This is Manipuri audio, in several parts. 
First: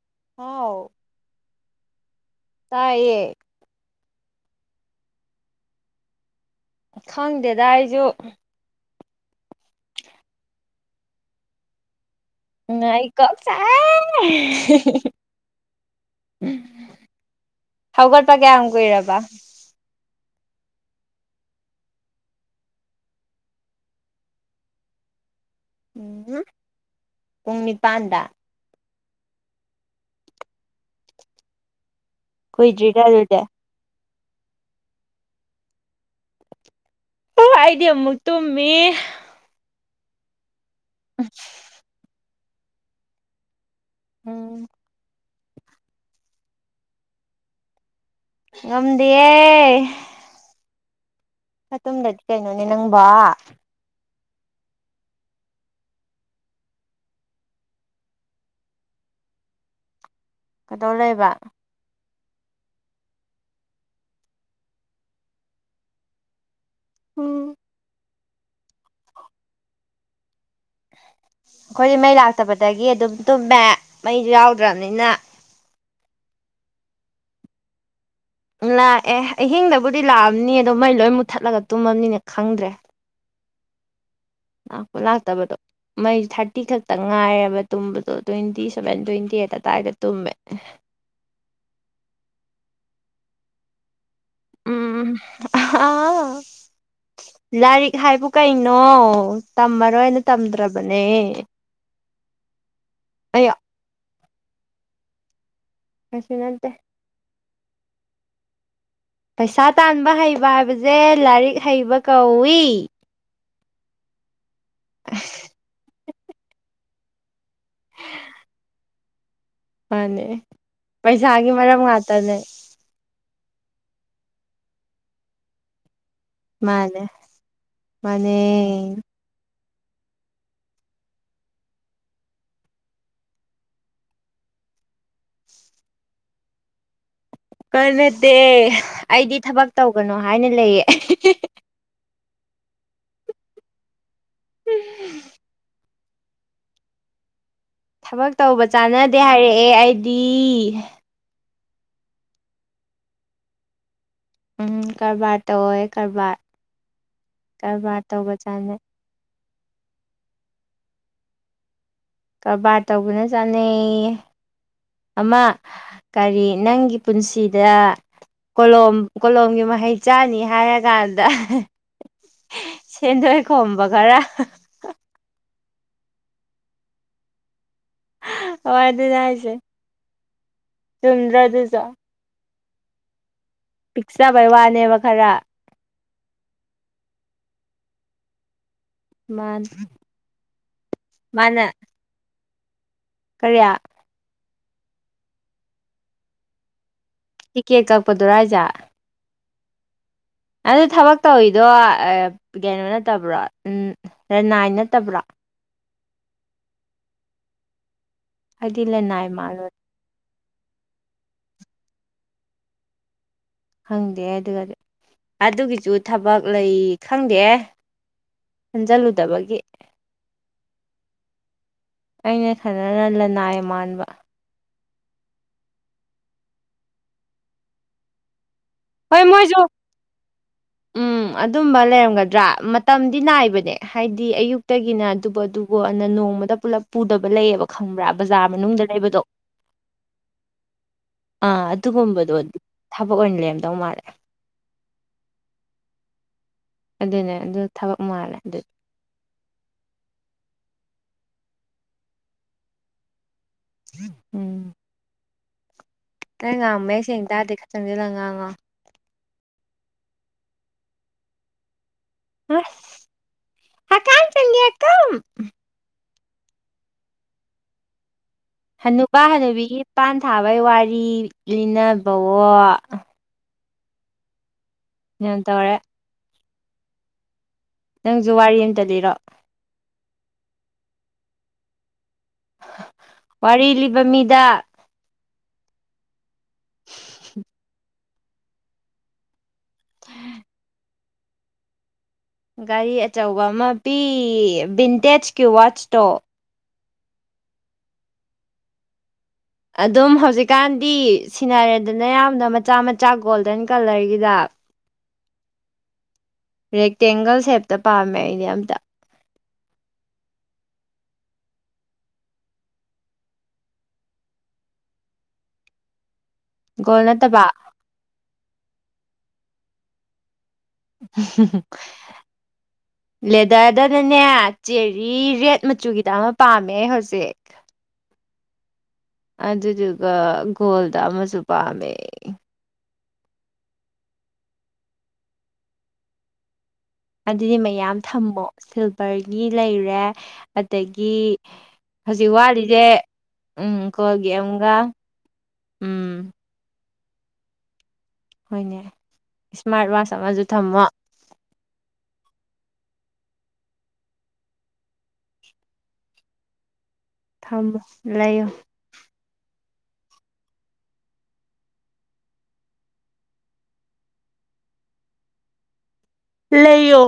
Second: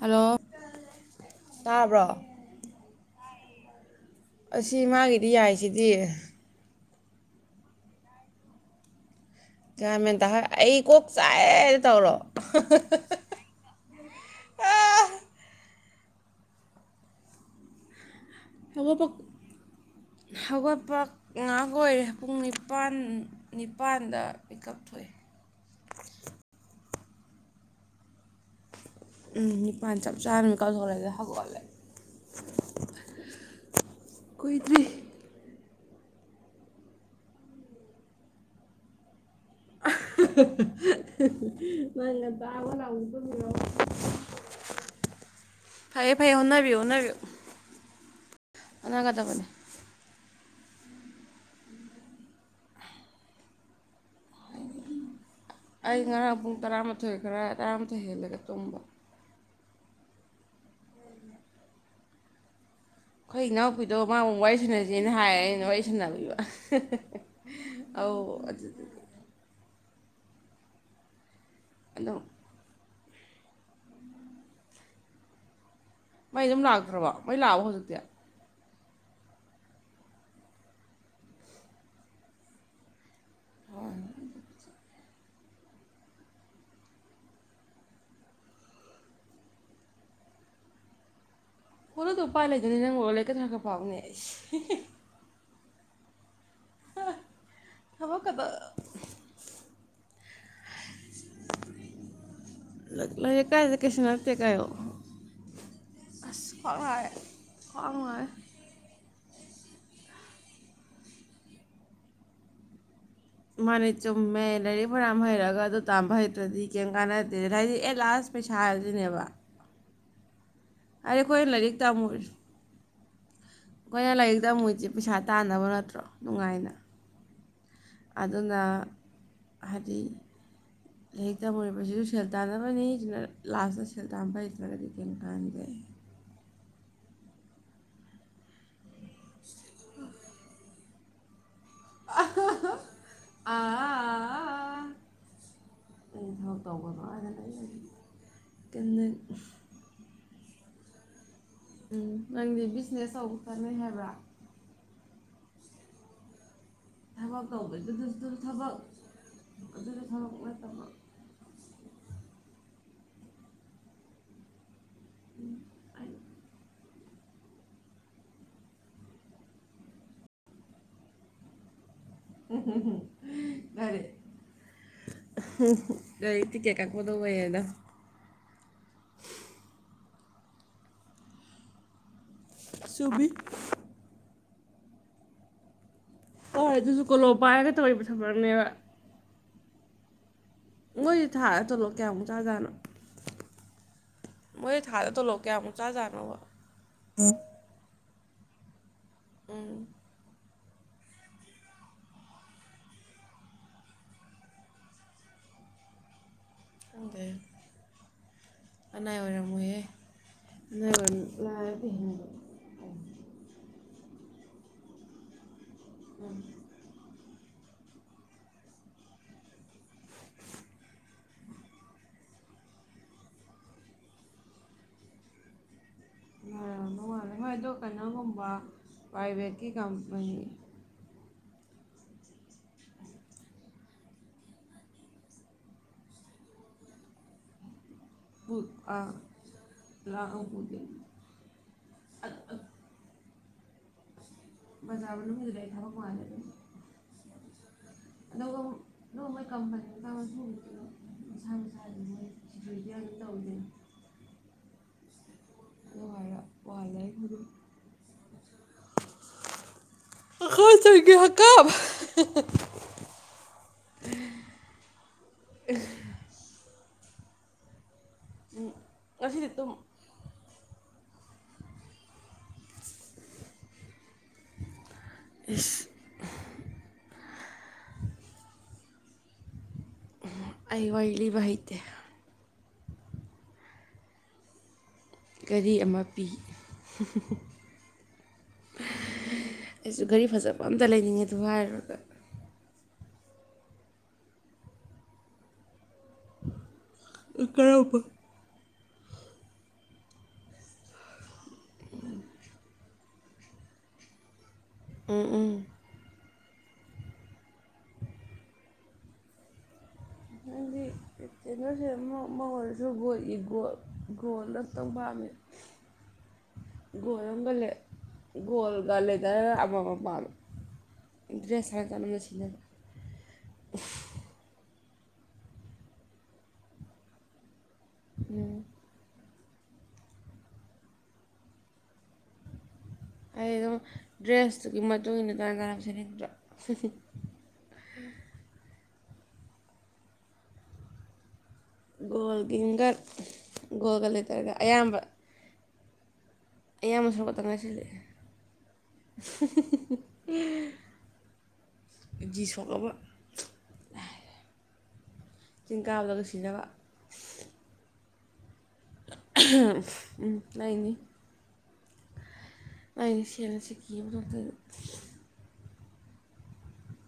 ꯍꯜꯂꯣ ꯍꯥꯎ ꯇꯥꯕ꯭ꯔꯣ ꯇꯥꯏꯌꯦ ꯑꯁꯤ ꯃꯥꯒꯤꯗꯤ ꯌꯥꯏꯁꯤꯗꯤ ꯈꯪꯗꯦꯗ ꯑꯩꯖꯨ ꯒ꯭ꯌꯥꯟ ꯃꯦꯟ ꯇꯍꯥ ꯑꯩ ꯀꯣꯛ ꯆꯥꯛꯑꯦꯗꯣ ꯇꯧꯔꯣ ꯎꯝ ꯑꯩ ꯀꯣꯛ ꯆꯥꯛꯑꯦ ꯍꯧꯒꯠꯄ ꯀꯌꯥꯝ ꯍꯧꯒꯠꯄ ꯀꯨꯏꯔꯕ ꯍꯧꯒꯠꯄ ꯉꯥꯏꯍꯥꯛ ꯑꯣꯏꯔꯦ ꯄꯨꯡ ꯅꯤꯄꯥꯟ ꯅꯤꯄꯥꯟꯗ ꯃꯤꯀꯞ ꯊꯣꯛꯑꯦ ꯎꯝ ꯄꯨꯡ ꯅꯤꯄꯥꯟꯗ ꯎꯝ ꯅꯤꯄꯥꯟ ꯆꯞ ꯆꯥꯅ ꯃꯤꯀꯞ ꯊꯣꯛꯂ‌ꯦ ꯗꯨꯗꯩ ꯍꯧꯒꯠꯂꯦ ꯀꯨꯏꯗ꯭ꯔꯤꯗ ꯑꯗꯨꯗ‌ꯦ ꯀꯨꯏꯗ꯭ꯔꯤ ꯑꯥ ꯑꯩꯗꯤ ꯑꯃꯨꯛ ꯇꯨꯝꯃꯤ ꯅꯪ ꯉꯟꯇ ꯍꯧꯒꯠꯂ ꯑꯃꯨꯛ ꯇꯨꯝꯃꯤ [unintelligible] ꯎꯝ ꯐꯩꯌꯦ ꯐꯩꯌꯦ ꯍꯣꯠꯅꯕꯤꯌꯨ ꯍꯣꯠꯅꯕꯤꯌꯨ ꯍꯣꯠꯅꯒꯗꯕꯅꯦ ꯉꯝꯗꯤꯌꯦ ꯈꯔ ꯇꯨꯝꯗ꯭ꯔꯗꯤ ꯀꯩꯅꯣꯅꯦ ꯅꯪꯕꯣ ꯑꯩ ꯉꯔꯥꯡ ꯄꯨꯡ ꯇꯔꯥꯃꯥꯊꯣꯏ ꯈꯔ ꯇꯔꯥꯃꯊꯣꯏ ꯍꯦꯜꯂꯒ ꯇꯨꯝꯕ ꯀꯗꯧ ꯂꯩꯕ ꯈꯣꯏ ꯏꯅꯥꯎꯄꯤꯗꯣ ꯃꯥ ꯃꯨꯛ ꯋꯥꯔꯤ ꯁꯥꯟꯅꯖ‌ꯦꯅ ꯍꯥꯏ ꯑꯩꯅ ꯋꯥꯔꯤ ꯁꯥꯅꯕꯤꯕ ꯎꯝ ꯑꯧ ꯑꯗꯨ ꯑꯈꯣꯏꯗꯤ ꯃꯩ ꯑꯗꯨꯝ ꯂꯥꯛꯇꯕꯗꯒꯤ ꯑꯗꯨꯝ ꯇꯨꯝꯃꯦ ꯃꯩꯁꯨ ꯌꯥꯎꯗ꯭ꯔꯝꯅꯤꯅ ꯃꯩ ꯑꯗꯨꯝ ꯂꯥꯛꯇ꯭ꯔꯕꯣ ꯃꯩ ꯂꯥꯛꯑꯕꯣ ꯍꯧꯖꯤꯛꯇꯤ ꯂꯥꯛꯑꯦ ꯑꯍꯤꯡꯗꯕꯨꯗꯤ ꯂꯥꯛꯑꯝꯅꯤ ꯑꯗꯣ ꯃꯩ ꯂꯣꯏ ꯃꯨꯠꯊꯠꯂꯒ ꯇꯨꯝꯃꯝꯅꯤꯅꯦ ꯈꯪꯗ꯭ꯔꯦ ꯍꯣꯏ ꯂꯥꯛꯄ ꯂꯥꯛꯇꯕꯗꯣ ꯃꯩ ꯊꯥꯔꯇꯤ ꯈꯛꯇ ꯉꯥꯏꯔꯦꯕ ꯇꯨꯝꯕꯗꯣ ꯇ꯭ꯋꯦꯟꯇꯤ ꯁꯚꯦꯟ ꯇ꯭ꯋꯦꯟꯇꯤ ꯑꯩꯠ ꯑꯗꯥꯏꯗ ꯇꯨꯝꯃꯦ ꯐ‌ꯣꯟꯗꯣ ꯗꯨꯝ ꯄꯥꯏ ꯂꯩꯗꯨꯏꯅꯤꯟ ꯅꯪ ꯂꯩꯔꯤꯛꯀ ꯈꯔ ꯈꯔ ꯄꯥꯎꯅꯦ ꯑꯩꯁ ꯎꯝ ꯑꯥꯍ ꯂꯥꯏꯔꯤꯛ ꯍꯥꯏꯕꯨ ꯊꯕꯛꯀꯗꯣ ꯀꯩꯅꯣ ꯇꯝꯃꯔꯣꯏꯅ ꯇꯝꯗ꯭ꯔꯕꯅꯦ ꯂꯩ ꯑꯩ ꯂꯩꯔꯤꯛ ꯀꯥꯏꯗꯤ ꯀꯩꯁꯨ ꯅꯠꯇꯦ ꯀꯩꯅ‌ꯣ ꯀꯩꯁꯨ ꯑꯁ ꯅꯠꯇꯦ ꯈ꯭ꯋꯥꯡ ꯅꯥꯏ ꯈ꯭ꯋꯥꯡ [unintelligible] ꯉꯥꯏ ꯄꯩꯁꯥ ꯇꯥꯟꯕ ꯍꯩꯕ ꯍꯥꯏꯕꯖ‌ꯦ ꯂꯥꯏꯔꯤꯛ ꯍꯩꯕ ꯀꯧꯏ ꯃꯥꯅꯦ ꯆꯨꯝꯃꯦ ꯂꯥꯏꯔꯤꯛ ꯐꯅꯌꯥꯝ ꯍꯩꯔꯒ ꯑꯗꯨ ꯇꯥꯝꯕ ꯍꯩꯇ꯭ꯔꯗꯤ ꯀ‌ꯦꯝ ꯀꯥꯟꯅꯗꯦꯗꯟ ꯍꯥꯏꯗꯤ ꯑꯦꯠ ꯂꯥꯁ ꯄꯩꯁꯥ ꯍꯥꯏꯁꯤꯅꯦꯕ ꯃꯥꯅ‌ꯦ ꯄꯩꯁꯥꯒꯤ ꯂꯥꯏꯔꯤꯛ ꯃꯔꯝ ꯉꯥꯛꯇꯅꯦ ꯈꯣꯏꯅ ꯂꯥꯏꯔꯤꯛ ꯇꯝꯃꯨꯏꯆ‌ꯦ ꯄꯩꯁꯥ ꯇꯥꯟꯅꯕ ꯅꯠꯇ꯭ꯔꯣ ꯅꯨꯡꯉꯥꯏꯅ ꯃꯥꯅꯦ ꯃꯥꯅꯦ ꯑꯗꯨꯅ ꯍꯥꯏꯗꯤ ꯍ ꯂꯥꯏꯔꯤꯛ ꯇꯝꯃꯨꯔꯤꯕꯁꯤꯁꯨ ꯁꯦꯜ ꯇꯥꯟꯅꯕꯅꯤꯁꯤꯅ ꯂꯥꯁꯇ ꯁꯦꯜ ꯇꯥꯟꯕ ꯍꯩꯇ꯭ꯔꯒꯗꯤ ꯀꯔꯤꯝ ꯀꯥꯟꯗꯦ ꯀꯩꯝ ꯅꯠꯇꯦ ꯑꯩꯗꯤ ꯊꯕꯛ ꯇꯧꯒꯅꯨ ꯍꯥꯏꯅ ꯂꯩꯌꯦ [unintelligible] ꯎꯝ ꯑꯩ ꯊꯕꯛ ꯇꯧꯕꯗ ꯍꯥꯏꯗꯅ ꯑꯩ ꯊꯕꯛ ꯇꯧꯕ ꯆꯥꯟꯅꯗꯦ ꯍꯥꯏꯔꯛꯑꯦ ꯑꯩꯗꯤ ꯎꯝ ꯅꯪꯗꯤ ꯕꯤꯖꯤꯅꯦꯁ ꯇ ꯆꯥꯟꯅꯩ ꯍꯥꯏꯕ꯭ꯔꯥ ꯎꯝ ꯀꯔꯕꯥꯔ ꯇꯧꯋꯦ ꯀꯔꯕꯥꯔ ꯊꯕꯛ ꯀꯔꯕꯥꯔ ꯇꯧꯕꯩꯗꯨꯗꯁꯨ ꯇꯧꯕ ꯊꯕꯛ ꯆꯥꯅꯩ ꯑꯗꯨꯁꯨ ꯊꯕꯛ ꯅꯠꯇꯕ ꯀꯔꯕꯥꯔ ꯇꯧꯕꯅ ꯆꯥꯅꯩ ꯌꯦ ꯑꯃ ꯀꯔꯤ ꯅꯪꯒꯤ ꯄꯨꯟꯁꯤꯗ ꯀꯣꯂꯣꯝ ꯀꯣꯂꯣꯝꯒꯤ ꯃꯍꯩ ꯆꯅꯤ ꯍꯥꯏꯔꯀꯥꯟꯗ ꯁꯦꯗꯣ ꯈꯣꯝꯕ ꯈꯔ ꯇꯤꯛꯀꯦ ꯀꯛꯄꯗ ꯑꯣꯏꯌꯦꯗ ꯍꯣꯏ ꯑꯗꯨꯅꯦ ꯍꯥꯏꯁꯦ ꯆꯨꯝꯗ꯭ꯔ ꯑꯗꯨꯖꯨ ꯆꯨꯃꯤ ꯄꯤꯛꯆꯕꯩ ꯋꯥꯅꯦꯕ ꯈꯔ ꯍꯣꯏ ꯑꯗꯨꯁꯨ ꯀꯣꯂꯣꯞ ꯄꯥꯏꯔꯒ ꯇꯧꯔꯤꯕ ꯊꯕꯛꯅꯦꯕ ꯃꯥꯥꯟ ꯃꯣꯏꯗꯤ ꯊꯥ ꯇꯣꯂꯣ ꯀꯌꯥꯃꯨꯛ ꯆꯥꯖꯥꯠꯅꯣ ꯀꯔꯤꯌꯥ ꯃꯣꯏꯦ ꯊꯥꯗ ꯊꯣꯛꯣꯂꯣꯑꯣ ꯀꯌꯥꯃꯨꯛ ꯆꯥꯖꯥꯠꯅꯣꯕ ꯇꯤꯛꯀꯦꯠ ꯀꯛꯄꯗꯨꯔꯥ ꯍꯥꯏꯖꯦ ꯎꯝ ꯑꯗꯨ ꯊꯕꯛ ꯇꯧꯋꯗꯣ ꯀꯩꯅꯣ ꯅꯠꯇꯕ꯭ꯔꯣ ꯔꯅꯥꯏ ꯅꯠꯇꯕ꯭ꯔꯣ ꯈꯪꯗꯦ ꯍꯥꯏꯗꯤ ꯑꯅꯥꯏ ꯂꯅꯥꯏ ꯃꯥꯜꯂꯨꯔꯦ ꯑꯣꯏꯔꯝꯃꯨꯍꯦ [unintelligible] ꯈꯪꯗꯦ ꯑꯗꯨꯒ ꯑꯗꯨꯒꯤꯁꯨ ꯊꯕꯛ ꯂꯩ ꯈꯪꯗꯦꯍꯦ ꯈꯟꯖꯜꯂꯨꯗꯕꯒꯤ ꯑꯩꯅ ꯈꯟꯅꯅ ꯂꯅꯥꯏ ꯃꯥꯟꯕ ꯃꯥꯜꯂꯦ ꯃꯣꯏꯗꯣ ꯀꯩꯅꯣꯒꯨꯝꯕ ꯍꯣꯏ ꯃꯣꯏꯁꯨ ꯄ꯭ꯔꯥꯏꯚꯦꯠꯀꯤ ꯀꯝꯄꯅꯤ ꯎꯝ ꯑꯗꯨꯝꯕ ꯂꯩꯔꯝꯒꯗ꯭ꯔꯥ ꯃꯇꯝꯗꯤ ꯅꯥꯏꯕꯅꯦ ꯍꯥꯏꯗꯤ ꯑꯌꯨꯛꯇꯒꯤꯅ ꯑꯗꯨꯕꯨ ꯑꯗꯨꯕꯨ ꯑꯅ ꯅꯣꯡꯃꯗ ꯄꯨꯂꯞ ꯄꯨꯗꯕ ꯂꯩꯌꯦꯕ ꯈꯪꯕ꯭ꯔꯥ ꯕꯖꯥꯔ ꯄꯨ ꯃꯅꯨꯡꯗ ꯑꯥ ꯂꯩꯕꯗꯣ ꯂꯍ ꯄꯨꯗꯣꯏꯅꯤ ꯑꯥ ꯑꯗꯨꯒꯨꯝꯕꯗꯣ ꯊꯕꯛ ꯑꯣꯏꯅ ꯂꯩꯔꯝꯗꯧ ꯃꯥꯜꯂꯦ ꯕꯖꯥꯔ ꯃꯅꯨꯡꯒꯤꯗꯨꯗꯤ ꯑꯩ ꯊꯕꯛ ꯃꯥꯂꯦ ꯑꯗꯨꯝ ꯑꯗꯨꯅꯦ ꯑꯗꯨ ꯊꯕꯛ ꯃꯥꯜꯂꯦ ꯑꯗꯨ ꯑꯗꯨ ꯃꯣꯏ ꯀꯝꯄꯅꯤ ꯉꯁꯤꯗꯤ ꯃꯁꯥ ꯃꯁꯥꯒꯤ ꯃꯣꯏ ꯁꯤꯀ꯭ꯔꯨꯇꯤ ꯑꯗꯨꯝ ꯇꯧꯖꯩ ꯎꯝ ꯑꯗꯨ ꯍꯥꯏꯔ ꯅꯪ ꯉꯥꯡꯕ ꯃꯥꯜꯂꯦ ꯃꯌꯦꯛ ꯁꯦꯡꯅ ꯇꯗꯦ ꯈꯔ ꯆꯪꯁꯤꯜꯂꯒ ꯉꯥꯡꯉꯣ ꯍꯀꯥꯝ ꯆꯟꯒꯦ ꯍꯀꯥꯝ ꯑꯏ ꯍꯀꯥꯝ ꯍꯅꯨꯕꯥ ꯉꯁꯤꯗꯤ ꯇꯨꯝ ꯍꯅꯨꯕꯤꯒꯤ ꯄꯥꯟ ꯊꯥꯕꯩ ꯋꯥꯔꯤ ꯂꯤꯅꯕꯑꯣ ꯅꯨꯡ ꯇꯧꯔꯦ ꯏꯁ ꯅꯪꯖꯨ ꯋꯥꯔꯤ ꯑꯝꯇ ꯂꯤꯔꯣ ꯎꯝꯍꯝ ꯑꯩ ꯋꯥꯔꯤ ꯂꯤꯕ ꯍꯩꯇꯦ ꯋꯥꯔꯤ ꯂꯤꯕ ꯃꯤꯗꯥ ꯒꯔꯤ ꯑꯃ ꯄꯤ ꯑꯩꯖꯨ ꯒꯔꯤ ꯐꯖꯕ ꯑꯝꯇꯥ ꯂꯩꯅꯤꯡꯉꯦ ꯗꯨ ꯍꯥꯏꯔꯨꯔꯥꯒ ꯒꯥꯔꯤ ꯑꯆꯧꯕ ꯑꯃ ꯄꯤ ꯚꯤꯟꯇꯦꯖꯀꯤ ꯋꯥꯠꯆꯇꯣ ꯑꯥ ꯀꯔꯝꯕ ꯑꯗꯨꯝ ꯍꯧꯖꯤꯛꯀꯥꯟꯗꯤ ꯁꯤꯟꯅꯔꯦꯗꯅ ꯌꯥꯝꯅ ꯃꯆꯥ ꯃꯆꯥ ꯒꯣꯜꯗꯟ ꯀ꯭ꯂꯔꯒꯤꯗꯥ ꯎꯝ ꯎꯝ ꯔꯦꯛꯇꯦꯡꯒꯜ ꯁꯦꯞꯇꯥ ꯄꯥꯝꯃꯦ ꯑꯩꯗꯤ ꯑꯝꯇꯥ ꯅꯪꯗꯤ ꯔꯦꯛꯇꯦꯡꯒꯜ ꯁꯦꯞ ꯑꯃ ꯑꯃ ꯑꯣꯏꯔꯁꯨ ꯒꯣꯜ ꯏꯒꯣꯜ ꯒꯣꯜ ꯑꯝꯇꯪ ꯄꯥꯝꯃꯦ [inaudible] ꯒꯣꯜ ꯑꯝꯒ ꯂꯦ ꯒꯣꯜꯒꯥ ꯂꯦꯗꯔꯒꯥ ꯑꯃꯃꯥꯝ ꯄꯥꯝꯃꯦ ꯗ꯭ꯔꯦꯁ ꯍꯥꯏꯔ ꯀꯥꯟꯗ ꯑꯃ [unintelligible] ꯁꯤꯖꯤꯟꯅꯕ ꯂꯦꯗꯔꯗꯥꯅꯅꯦ ꯆꯦꯔꯤ ꯔꯦꯠ ꯃꯆꯨꯒꯤꯗꯥ ꯑꯃ ꯄꯥꯝꯃꯦ ꯍꯧꯖꯤꯛ ꯎꯝ ꯑꯗꯨꯗꯨꯒꯥ ꯒꯣꯜꯗ ꯑꯃꯁꯨ ꯄꯥꯝꯃꯦ ꯑꯩ ꯑꯗꯨꯝ ꯗ꯭ꯔꯦꯁꯇꯨꯒꯤ ꯃꯇꯨꯡ ꯏꯟꯅ ꯆꯥꯟꯅ ꯆꯥꯟꯅꯕ ꯁꯦꯠꯅꯤꯡꯗ꯭ꯔꯣ ꯑꯗꯨꯗꯤ ꯃꯌꯥꯝ ꯊꯝꯃꯣ ꯁꯤꯜꯚꯔꯒꯤ ꯂꯩꯔꯦ ꯑꯗꯒꯤ ꯍꯧꯖꯤꯛ ꯋꯥꯠꯂꯤꯖꯦ ꯒꯣꯜꯒꯤꯒ ꯎꯝ ꯒꯣꯜꯒ ꯀꯣꯜꯒꯤ ꯂꯦꯇꯔꯒ ꯑꯝꯒꯥ ꯑꯌꯥꯝꯕ ꯎꯝ ꯑꯌꯥꯝꯕ ꯁꯔꯨꯛ ꯈꯇꯥ ꯉꯥꯏꯁꯤꯜꯂꯛꯑꯦ ꯍꯣꯏꯅꯦ ꯏꯁꯃꯥꯔꯠ ꯋꯥꯆ ꯑꯃꯁꯨ ꯊꯝꯃꯣ ꯖꯤ ꯁꯣꯛꯂꯕ ꯆꯤꯡ ꯀꯥꯕꯗꯒꯥ ꯁꯤꯅꯕ ꯊꯝꯃꯣ ꯂꯩꯌꯣ [unintelligible] ꯎꯝ ꯂꯩꯅꯤ ꯑꯩꯅ ꯁꯦꯜꯅ ꯁꯤꯀꯤ ꯑꯝ ꯊꯣꯛꯇꯥꯅ ꯂꯩꯌꯣ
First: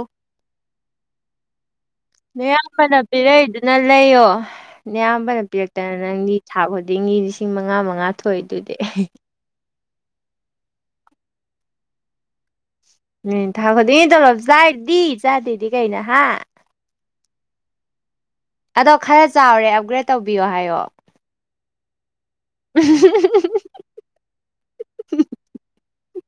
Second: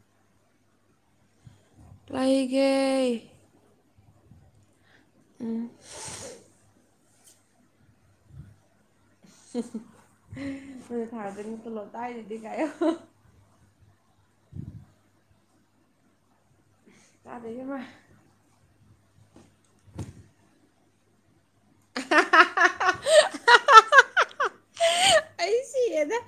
ꯅꯌꯥꯝꯕꯅ ꯂꯩꯒꯦ ꯄꯤꯔꯛꯏꯗꯨꯅ ꯂꯩꯌꯣ ꯅꯌꯥꯝꯕꯅ ꯄꯤꯔꯛꯇꯥꯅ ꯅꯪꯒꯤ ꯊꯥ ꯈꯨꯗꯤꯡꯒꯤ ꯂꯤꯁꯤꯡ ꯃꯉꯥ ꯃꯉꯥ ꯊꯣꯛꯏꯗꯨꯗꯤ ꯅꯪꯗꯤ ꯊꯥ ꯈꯨꯗꯤꯡꯒꯤ ꯇꯣꯂꯣꯞ ꯆꯥꯏꯗꯨꯗꯤ ꯀꯥꯏ ꯍꯥꯏꯌꯣ ꯎꯝ ꯊꯥ ꯈꯨꯗꯤꯡꯒꯤ ꯇꯣꯂꯣꯞ ꯆꯥꯏꯗꯨꯗꯤ ꯆꯥꯗꯦꯗꯤ ꯀꯩꯩꯅꯣ ꯍꯥꯥ ꯆꯥꯗꯦ ꯏꯕꯦꯝꯃꯥ ꯑꯗꯣ ꯈꯔ ꯆꯥꯎꯔꯦ ꯑꯞꯒ꯭ꯔꯦꯗ ꯇꯧꯕꯤꯌꯣ ꯍꯥꯏꯌꯣ ꯑꯩ ꯁꯤꯔꯦꯗꯥ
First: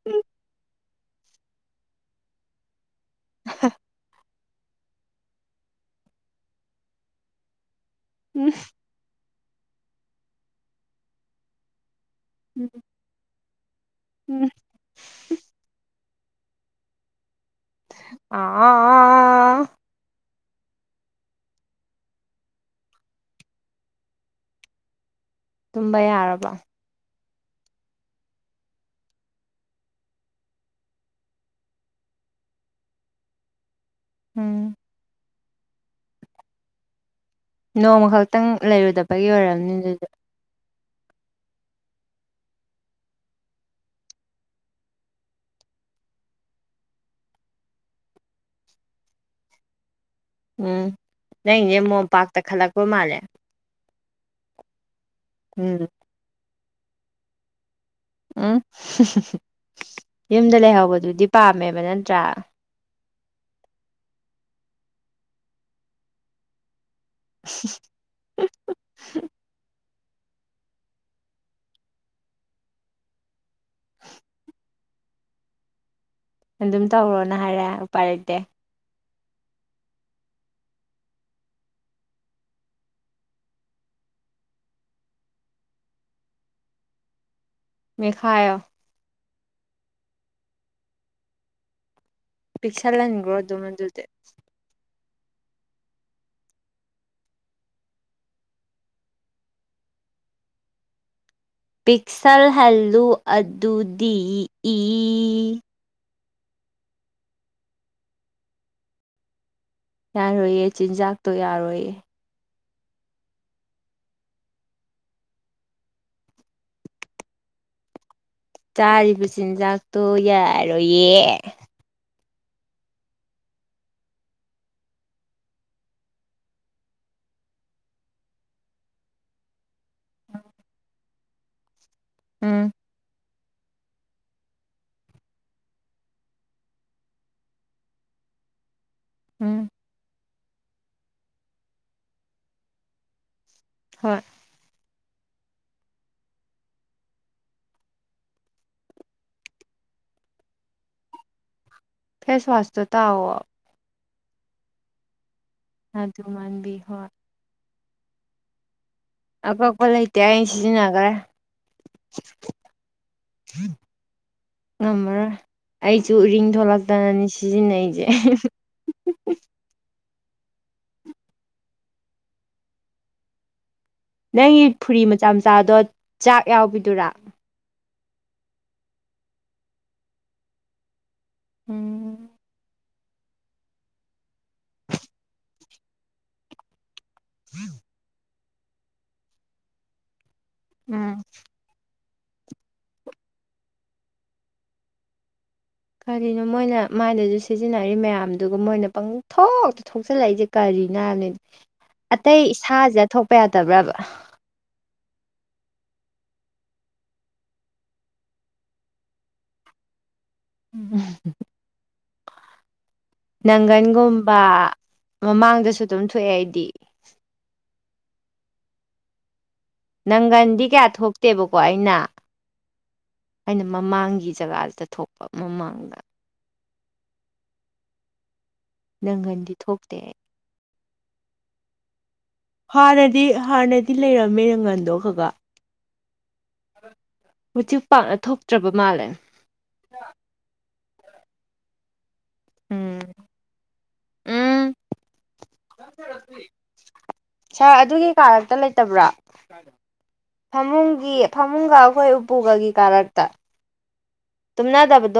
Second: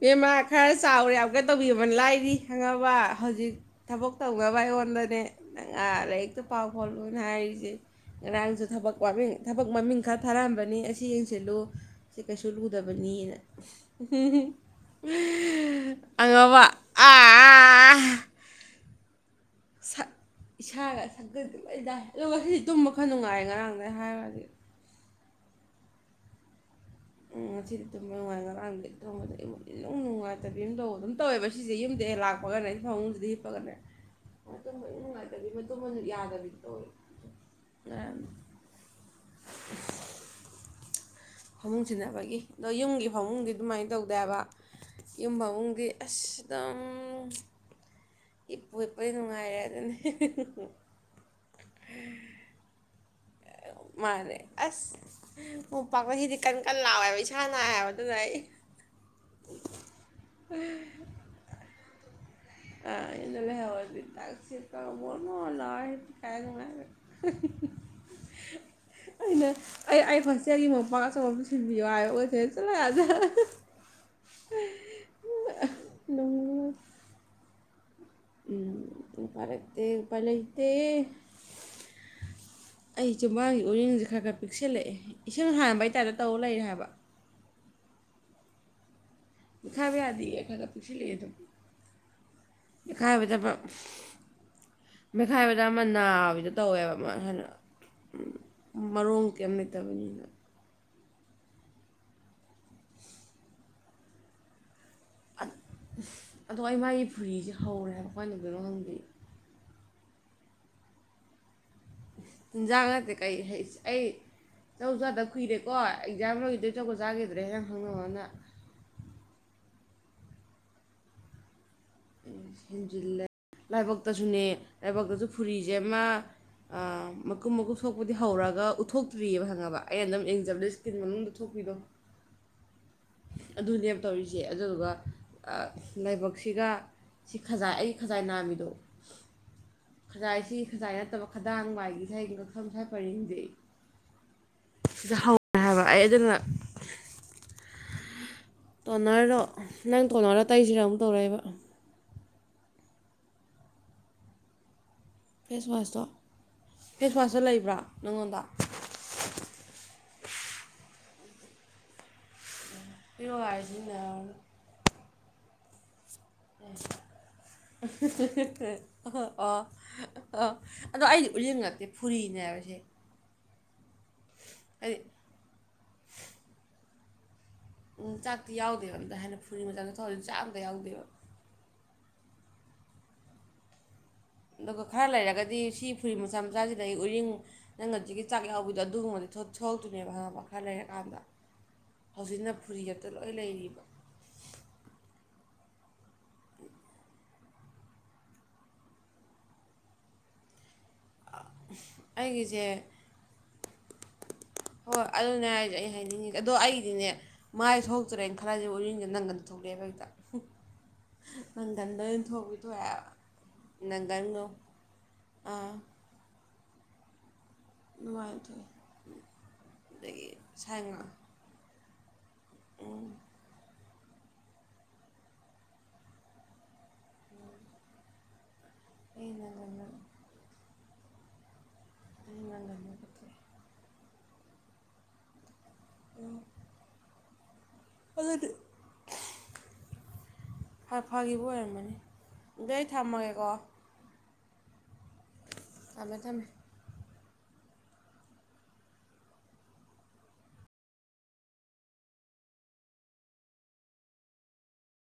ꯕꯦꯝꯃꯥ ꯈꯔ ꯆꯥꯎꯔꯦ ꯑꯞꯒ꯭ꯔꯦꯗ ꯇꯧꯕꯤꯕ ꯂꯥꯏꯔꯤ ꯈꯪꯉꯕ ꯍꯧꯖꯤꯛ ꯊꯕꯛ ꯇꯧꯅꯕ ꯑꯩꯉꯣꯟꯗꯅꯦ ꯅꯪ ꯑꯥ ꯂꯥꯏꯔꯤꯛꯇꯥ ꯄꯥꯎ ꯈꯣꯠꯂꯣꯅ ꯍꯥꯏꯔꯤꯖꯦ ꯉꯔꯥꯡꯖꯨ ꯊꯕꯛ ꯋꯥꯃꯤꯡ ꯊꯕꯛ ꯃꯃꯤꯡ ꯈꯔ ꯊꯥꯔꯛꯑꯝꯕꯅꯤ ꯑꯁꯤ ꯌꯦꯡꯁꯤꯜꯂꯨ ꯁꯤ ꯀꯩꯁꯨ ꯂꯨꯗꯕꯅꯤꯅ ꯑꯉꯥꯎꯕ [unintelligible] ꯁꯛ ꯏꯁꯥꯒꯥ ꯁꯛꯒꯥꯗꯤ ꯂꯣꯏ ꯗꯥꯏ ꯑꯗꯨ ꯉꯁꯤꯗꯤ ꯇꯨꯝꯕ ꯈꯔ ꯅꯨꯡꯉꯥꯏ ꯉꯔꯥꯡꯗꯩ ꯍꯥꯏꯔꯒꯥꯗꯤ ꯇꯨꯝꯕ ꯌꯥꯔꯕꯣ ꯎꯝ ꯉꯁꯤꯗꯤ ꯇꯨꯝꯕ ꯅꯨꯡꯉꯥꯏ ꯉꯔꯥꯡꯗꯤ ꯇꯨꯝꯕꯗꯤ ꯏ ꯏꯅꯨꯡ ꯅꯨꯡꯉꯥꯏꯇꯕꯤ ꯑꯃ ꯇꯧꯕ ꯑꯗꯨꯝ ꯇꯧꯋꯦꯕ ꯁꯤꯁꯦ ꯌꯨꯝꯗ ꯍꯦꯛ ꯂꯥꯛ [unintelligible] ꯐꯥꯃꯨꯡꯖꯤꯗꯥ ꯍꯤꯞꯄꯒꯥꯅꯦ ꯎꯝ ꯏꯅꯨꯡ ꯅꯨꯡꯉꯥꯏꯇꯕꯤ ꯃꯥ ꯇꯨꯝꯃꯥꯖꯨ ꯌꯥꯗꯕꯤꯗꯣ ꯇꯧꯏ ꯅꯣꯡꯃ ꯈꯛꯇꯪ ꯂꯩꯔꯨꯗꯥꯕꯒꯤ ꯑꯣꯏꯔꯝꯅꯤ ꯑꯗꯨꯗꯤ ꯐꯃꯨꯡ ꯁꯤꯟꯅꯕꯒꯤ ꯑꯗꯣ ꯌꯨꯝꯒꯤ ꯐꯃꯨꯡꯗꯤ ꯑꯗꯨꯃꯥꯏꯟ ꯇꯧꯗꯦ ꯍꯥꯏꯕ ꯫ ꯌꯨꯝ ꯕꯕꯨꯡꯒꯤ ꯑꯁꯗꯨꯝ ꯍꯤꯞꯄꯨ ꯍꯤꯞꯄꯗꯤ ꯅꯨꯡꯉꯥꯏꯔꯦ ꯑꯗꯨꯅꯤ꯫ ꯎꯝ ꯅꯪꯒꯤꯖꯦ ꯃꯣꯝꯄꯥꯛꯇ ꯈꯜꯂꯛꯄ ꯃꯥꯜꯂꯦ ꯃꯥꯅꯦ ꯑꯁ ꯎꯝ ꯃꯨꯝꯄꯥꯥꯛ ꯀꯁꯤꯗꯤ ꯀꯟ ꯀꯟ ꯂꯥꯎꯋꯦꯕ ꯏꯁꯥ ꯅꯥꯏ ꯍꯥꯏꯕ ꯑꯗꯨꯅ ꯑꯩ ꯎꯝ ꯌꯨꯝꯗ ꯂꯩꯍꯧꯕꯗꯨꯗꯤ ꯄꯥꯝꯃꯦꯕ ꯅꯠꯇ꯭ꯔꯥ꯫ [unintelligible] [inaudible] ꯑꯩꯅ ꯑꯩ ꯑꯩ ꯍꯣꯁꯇꯦꯜꯒꯤ ꯃꯣꯝꯄꯥꯛ ꯑꯆꯧꯕ ꯑꯃ ꯁꯤꯟꯕꯤꯌꯣ ꯍꯥꯏꯕ ꯈꯣꯏ ꯆꯦꯅ ꯆꯠꯂꯣꯍꯣꯏ ꯑꯥꯗ ꯅꯨꯡ ꯑꯗꯨꯝ ꯇꯧꯔꯣꯅ ꯍꯥꯏꯔꯦ ꯎꯄꯥꯏ ꯂꯩꯇꯦ꯫ ꯎꯝ ꯎꯄꯥꯏ ꯂꯩꯇꯦ ꯎꯄꯥꯏ ꯂꯩꯇꯦ ꯫ ꯑꯩ ꯆꯤꯝꯕꯥꯥꯟꯒꯤ ꯎꯔꯤꯡꯁꯦ ꯈꯔ ꯈꯔ ꯄꯤꯛꯁꯤꯜꯂꯛꯑꯦ ꯏꯁꯤꯡ ꯍꯥꯟꯕꯩ ꯇꯥꯥꯏꯞꯇ ꯇꯧꯔ ꯂꯩꯔꯦ ꯍꯥꯏꯕ꯫ ꯃꯦꯠꯈꯥꯏꯌꯣ ꯫ ꯃꯦꯠꯈꯥꯏꯕ ꯌꯥꯗꯤꯌꯦ ꯈꯔ ꯈꯔ ꯄꯤꯛꯁꯤꯜꯂꯛꯑꯦ ꯑꯗꯨꯝ ꯫ ꯄꯤꯛꯁꯜꯍꯟꯒꯔꯣ ꯑꯗꯨꯝ ꯑꯗꯨꯗꯤ꯫ ꯃꯦꯠꯈꯥꯏꯕꯗ ꯑꯃ ꯅꯥꯕꯤꯗꯣ ꯇꯧꯋꯦꯕ ꯑꯃꯩ ꯁꯥꯏꯅ ꯎꯝ ꯃꯔꯣꯡ ꯀꯩꯝ ꯂꯩꯇꯕꯅꯤꯅ꯫ ꯄꯤꯛꯁꯜꯍꯜꯂꯨ ꯑꯗꯨꯗꯤ ꯏ꯫ ꯑꯗꯣ ꯑꯩ ꯃꯥꯏꯒꯤ ꯐꯨꯔꯤꯁꯦ ꯍꯧꯔꯦ ꯍꯥꯏꯕ ꯀꯃꯥꯏ ꯇꯧꯗꯣꯏꯅꯣ ꯈꯪꯗꯦ ꯫ ꯌꯥꯔꯣꯏꯌꯦ ꯆꯤꯟꯖꯥꯛꯇꯣ ꯌꯥꯔꯣꯏꯌꯦ꯫ ꯆꯤꯟꯖꯥꯛ ꯅꯠꯇꯦ ꯀꯩ ꯍꯩꯁ ꯑꯩ꯫ ꯆꯧ ꯆꯥꯗꯕ ꯀꯨꯏꯔꯦꯀꯣ ꯑꯦꯛꯖꯥꯝ ꯂꯣꯏꯒꯤꯕꯗꯩ ꯆꯥꯒꯤꯗ꯭ꯔꯦ ꯅꯪ ꯈꯪꯗꯣꯕ ꯑꯃꯅ ꯫ ꯆꯥꯔꯤꯕ ꯆꯤꯟꯖꯥꯛꯇꯣ ꯌꯥꯔꯣꯏꯌꯦ꯫ ꯏꯁ ꯍꯦꯟꯖꯤꯜꯂꯦ ꯂꯥꯏꯕꯛꯇꯖꯨꯅꯦ ꯂꯥꯏꯕꯛꯇꯖꯨ ꯐꯨꯔꯤꯖꯦ ꯑꯃ꯫ ꯑꯥ ꯃꯀꯨꯞ ꯃꯀꯨꯞ ꯊꯣꯛꯄꯗꯤ ꯍꯧꯔꯒ ꯎꯠꯊꯣꯛꯇ꯭ꯔꯤꯌꯦꯕ ꯈꯪꯉꯕ ꯑꯩꯅ ꯑꯗꯨꯝ ꯑꯦꯡꯖꯕꯗ ꯁ꯭ꯀ꯭ꯤꯟ ꯃꯅꯨꯡꯗ ꯊꯣꯛꯄꯤꯗꯣ꯫ ꯎꯝ ꯑꯗꯨꯅꯦꯕ ꯇꯧꯔꯤꯖꯦ ꯑꯗꯨꯗꯨꯒ ꯑ ꯂꯥꯏꯕꯛꯁꯤꯒ꯫ ꯁꯤ ꯈꯖꯥꯏ ꯑꯩꯒꯤ ꯈꯖꯥꯏ ꯅꯥꯝꯃꯤꯗꯣ꯫ ꯎꯝ ꯈꯖꯥꯏ ꯁꯤ ꯈꯖꯥꯏ ꯅꯠꯇꯕ ꯈꯗꯥꯡ ꯋꯥꯏꯒꯤ ꯁꯥꯏꯒꯤ ꯉꯛꯁꯝ ꯁꯥꯏ ꯄꯔꯤꯡꯖꯦ ꯫ ꯍꯣꯏ ꯁꯤꯗ ꯍꯧꯔꯦ ꯍꯥꯏꯕ ꯑꯩ ꯑꯗꯨꯅ꯫ ꯇꯣꯅꯔꯗꯣ ꯅꯪ ꯇꯣꯅꯔꯗꯣ ꯇꯩꯁꯤꯔꯥ ꯑꯃꯨꯛ ꯇꯧꯔꯛꯏꯕ ꯫ ꯐꯦꯁꯋꯥꯁꯇꯣ ꯇꯥꯎꯑꯣ ꯫ ꯐꯦꯁ ꯋꯥꯁꯇꯣ ꯑꯗꯨ ꯃꯥꯟꯕꯤ ꯍꯣꯏ ꯐꯦꯁ ꯋꯥꯁꯇꯣ ꯂꯩꯕ꯭ꯔꯥ ꯅꯪꯉꯣꯟꯗ꯫ ꯑꯀꯛꯄ ꯂꯩꯇꯦ ꯑꯩ ꯁꯤꯖꯤꯟꯅꯒꯔ꯭ꯦ ꯫ ꯄꯔꯣ ꯌꯥꯔꯦ ꯁꯤꯖꯤꯟꯅꯧꯔꯅꯨ ꯫ ꯉꯝꯃꯔꯣꯏ ꯑꯩꯖꯨ ꯎꯔꯤꯡ ꯊꯣꯛꯂꯛꯇꯅꯅꯤ ꯁꯤꯖꯤꯟꯅꯩꯖꯦ ꯑ ꯑꯗꯣ ꯑꯩꯗꯤ ꯎꯔꯤꯡ ꯅꯠꯇꯦ ꯐꯨꯔꯤꯅꯦ ꯍꯥꯏꯕꯁꯦ꯫ ꯅꯪꯒꯤ ꯐꯨꯔꯤ ꯍꯥꯏꯗꯤ ꯃꯆꯥ ꯃꯆꯥꯗꯣ ꯆꯥꯛ ꯌꯥꯎꯕꯤꯗꯨꯔꯥ꯫ ꯎꯝ ꯆꯥꯛꯇꯤ ꯌꯥꯎꯗꯦꯕ ꯑꯝꯇ ꯍꯥꯟꯅ ꯐꯨꯔꯤ ꯃꯆꯥꯗ ꯊꯋꯥꯔꯗꯤ ꯆꯥꯛ ꯑꯝꯇ ꯌꯥꯎꯗꯦꯕ꯫ ꯎꯝ ꯑꯗꯨꯒ ꯈꯔ ꯂꯩꯔꯒꯗꯤ ꯁꯤ ꯐꯨꯔꯤ ꯃꯆꯥ ꯃꯆꯥꯁꯤꯗꯩ ꯎꯔꯤꯡ ꯅꯪ ꯍꯧꯖꯤꯛꯀꯤ꯫ ꯆꯥꯛ ꯌꯥꯎꯕꯤꯗꯣ ꯑꯗꯨꯒꯨꯝꯕꯗꯤ ꯊꯣꯛ ꯊꯣꯛꯂꯛꯇꯣꯏꯅꯦꯕ ꯈꯪꯉꯕ ꯈꯔ ꯂꯩꯔꯀꯥꯟꯗ꯫ ꯎꯝ ꯍꯧꯖꯤꯛꯅ ꯐꯨꯔꯤ ꯑꯛꯇ ꯂꯣꯏ ꯂꯩꯔꯤꯕ ꯀꯔꯤꯅꯣ ꯃꯣꯏꯅ ꯃꯥꯏꯗꯨꯁꯨ ꯁꯤꯖꯤꯟꯅꯔꯤ ꯃꯌꯥꯝꯗꯨꯕꯨ ꯃꯣꯏꯅ ꯄꯪꯊꯣꯛꯇ ꯊꯣꯛꯆꯜꯂꯛꯏꯖꯦ ꯀꯔꯤꯅꯣ ꯍꯥꯏꯕꯅꯤ ꯑꯇꯩ ꯑꯩꯒꯤꯁꯦ ꯏꯁꯥꯖꯤꯗ ꯊꯣꯛꯄ ꯌꯥꯗꯕ꯭ꯔꯕ ꯍꯣ ꯑꯗꯨꯅꯦ ꯍꯥꯏꯖꯦ ꯑꯩ ꯍꯥꯏꯅꯤꯡꯏꯖꯦ ꯑꯗꯣ ꯑꯩꯗꯤꯅꯦ ꯃꯥꯏ ꯊꯣꯛꯇ꯭ꯔꯦꯅ ꯈꯟꯂꯥꯁꯦ ꯎꯔꯤꯡꯖꯦ ꯅꯪꯒꯟꯗ ꯊꯣꯛꯂꯛꯑꯦꯕ ꯍꯦꯛꯇ [unintelligible] ꯅꯪꯒꯟꯗ ꯑꯣꯏꯟ ꯊꯣꯛꯄꯤ ꯊꯣꯛꯑꯦ ꯍꯥꯏꯕꯥ ꯅꯪꯒꯟꯒꯨꯝꯕ ꯑꯥ ꯃꯃꯥꯡꯗꯁꯨ ꯑꯗꯨꯝ ꯊꯣꯛꯑꯦ ꯑꯩꯗꯤ ꯅꯨꯡꯉꯥꯏꯇꯦ ꯅꯪꯒꯟꯗꯤ ꯀꯌꯥ ꯊꯣꯛꯇꯦꯕꯀꯣ ꯑꯩꯅ ꯎꯝ ꯑꯩꯅ ꯃꯃꯥꯡꯒꯤ ꯖꯒꯥꯗꯨꯗ ꯊꯣꯛꯄ ꯃꯃꯥꯡꯗ ꯑꯩ ꯅꯪꯒꯟꯗꯤ ꯅꯪꯒꯟꯅ ꯊꯣꯛꯇꯦ ꯑꯩ [unintelligible] ꯍꯥꯟꯅꯗꯤ ꯊꯣꯛꯑꯦ ꯍꯥꯟꯅꯗꯤ ꯂꯩꯔꯝꯃꯦ ꯅꯪꯒꯟꯗꯣ ꯈꯒ ꯑꯣ ꯎꯆꯤ ꯄꯥꯛꯅ ꯊꯣꯛꯇ꯭ꯔꯕ ꯃꯥꯜꯂꯦ ꯍ ꯐꯒꯤꯕ ꯑꯣꯏꯔꯝꯃꯅꯤ ꯑꯗꯨ ꯑꯩ ꯎꯝ ꯊꯝꯃꯒꯦꯀꯣ ꯎꯝ ꯊꯝꯃꯦ ꯊꯝꯃꯦ ꯁꯥꯔ ꯑꯗꯨꯒꯤ ꯀꯥꯔꯛꯇ ꯂꯩꯇꯕ꯭ꯔꯥ ꯐꯃꯨꯡꯒꯤ ꯐꯃꯨꯡꯒ ꯑꯈꯣꯏ ꯎꯄꯨꯒꯒꯤ ꯀꯥꯔꯛꯇ ꯇꯨꯝꯅꯗꯕꯗꯣ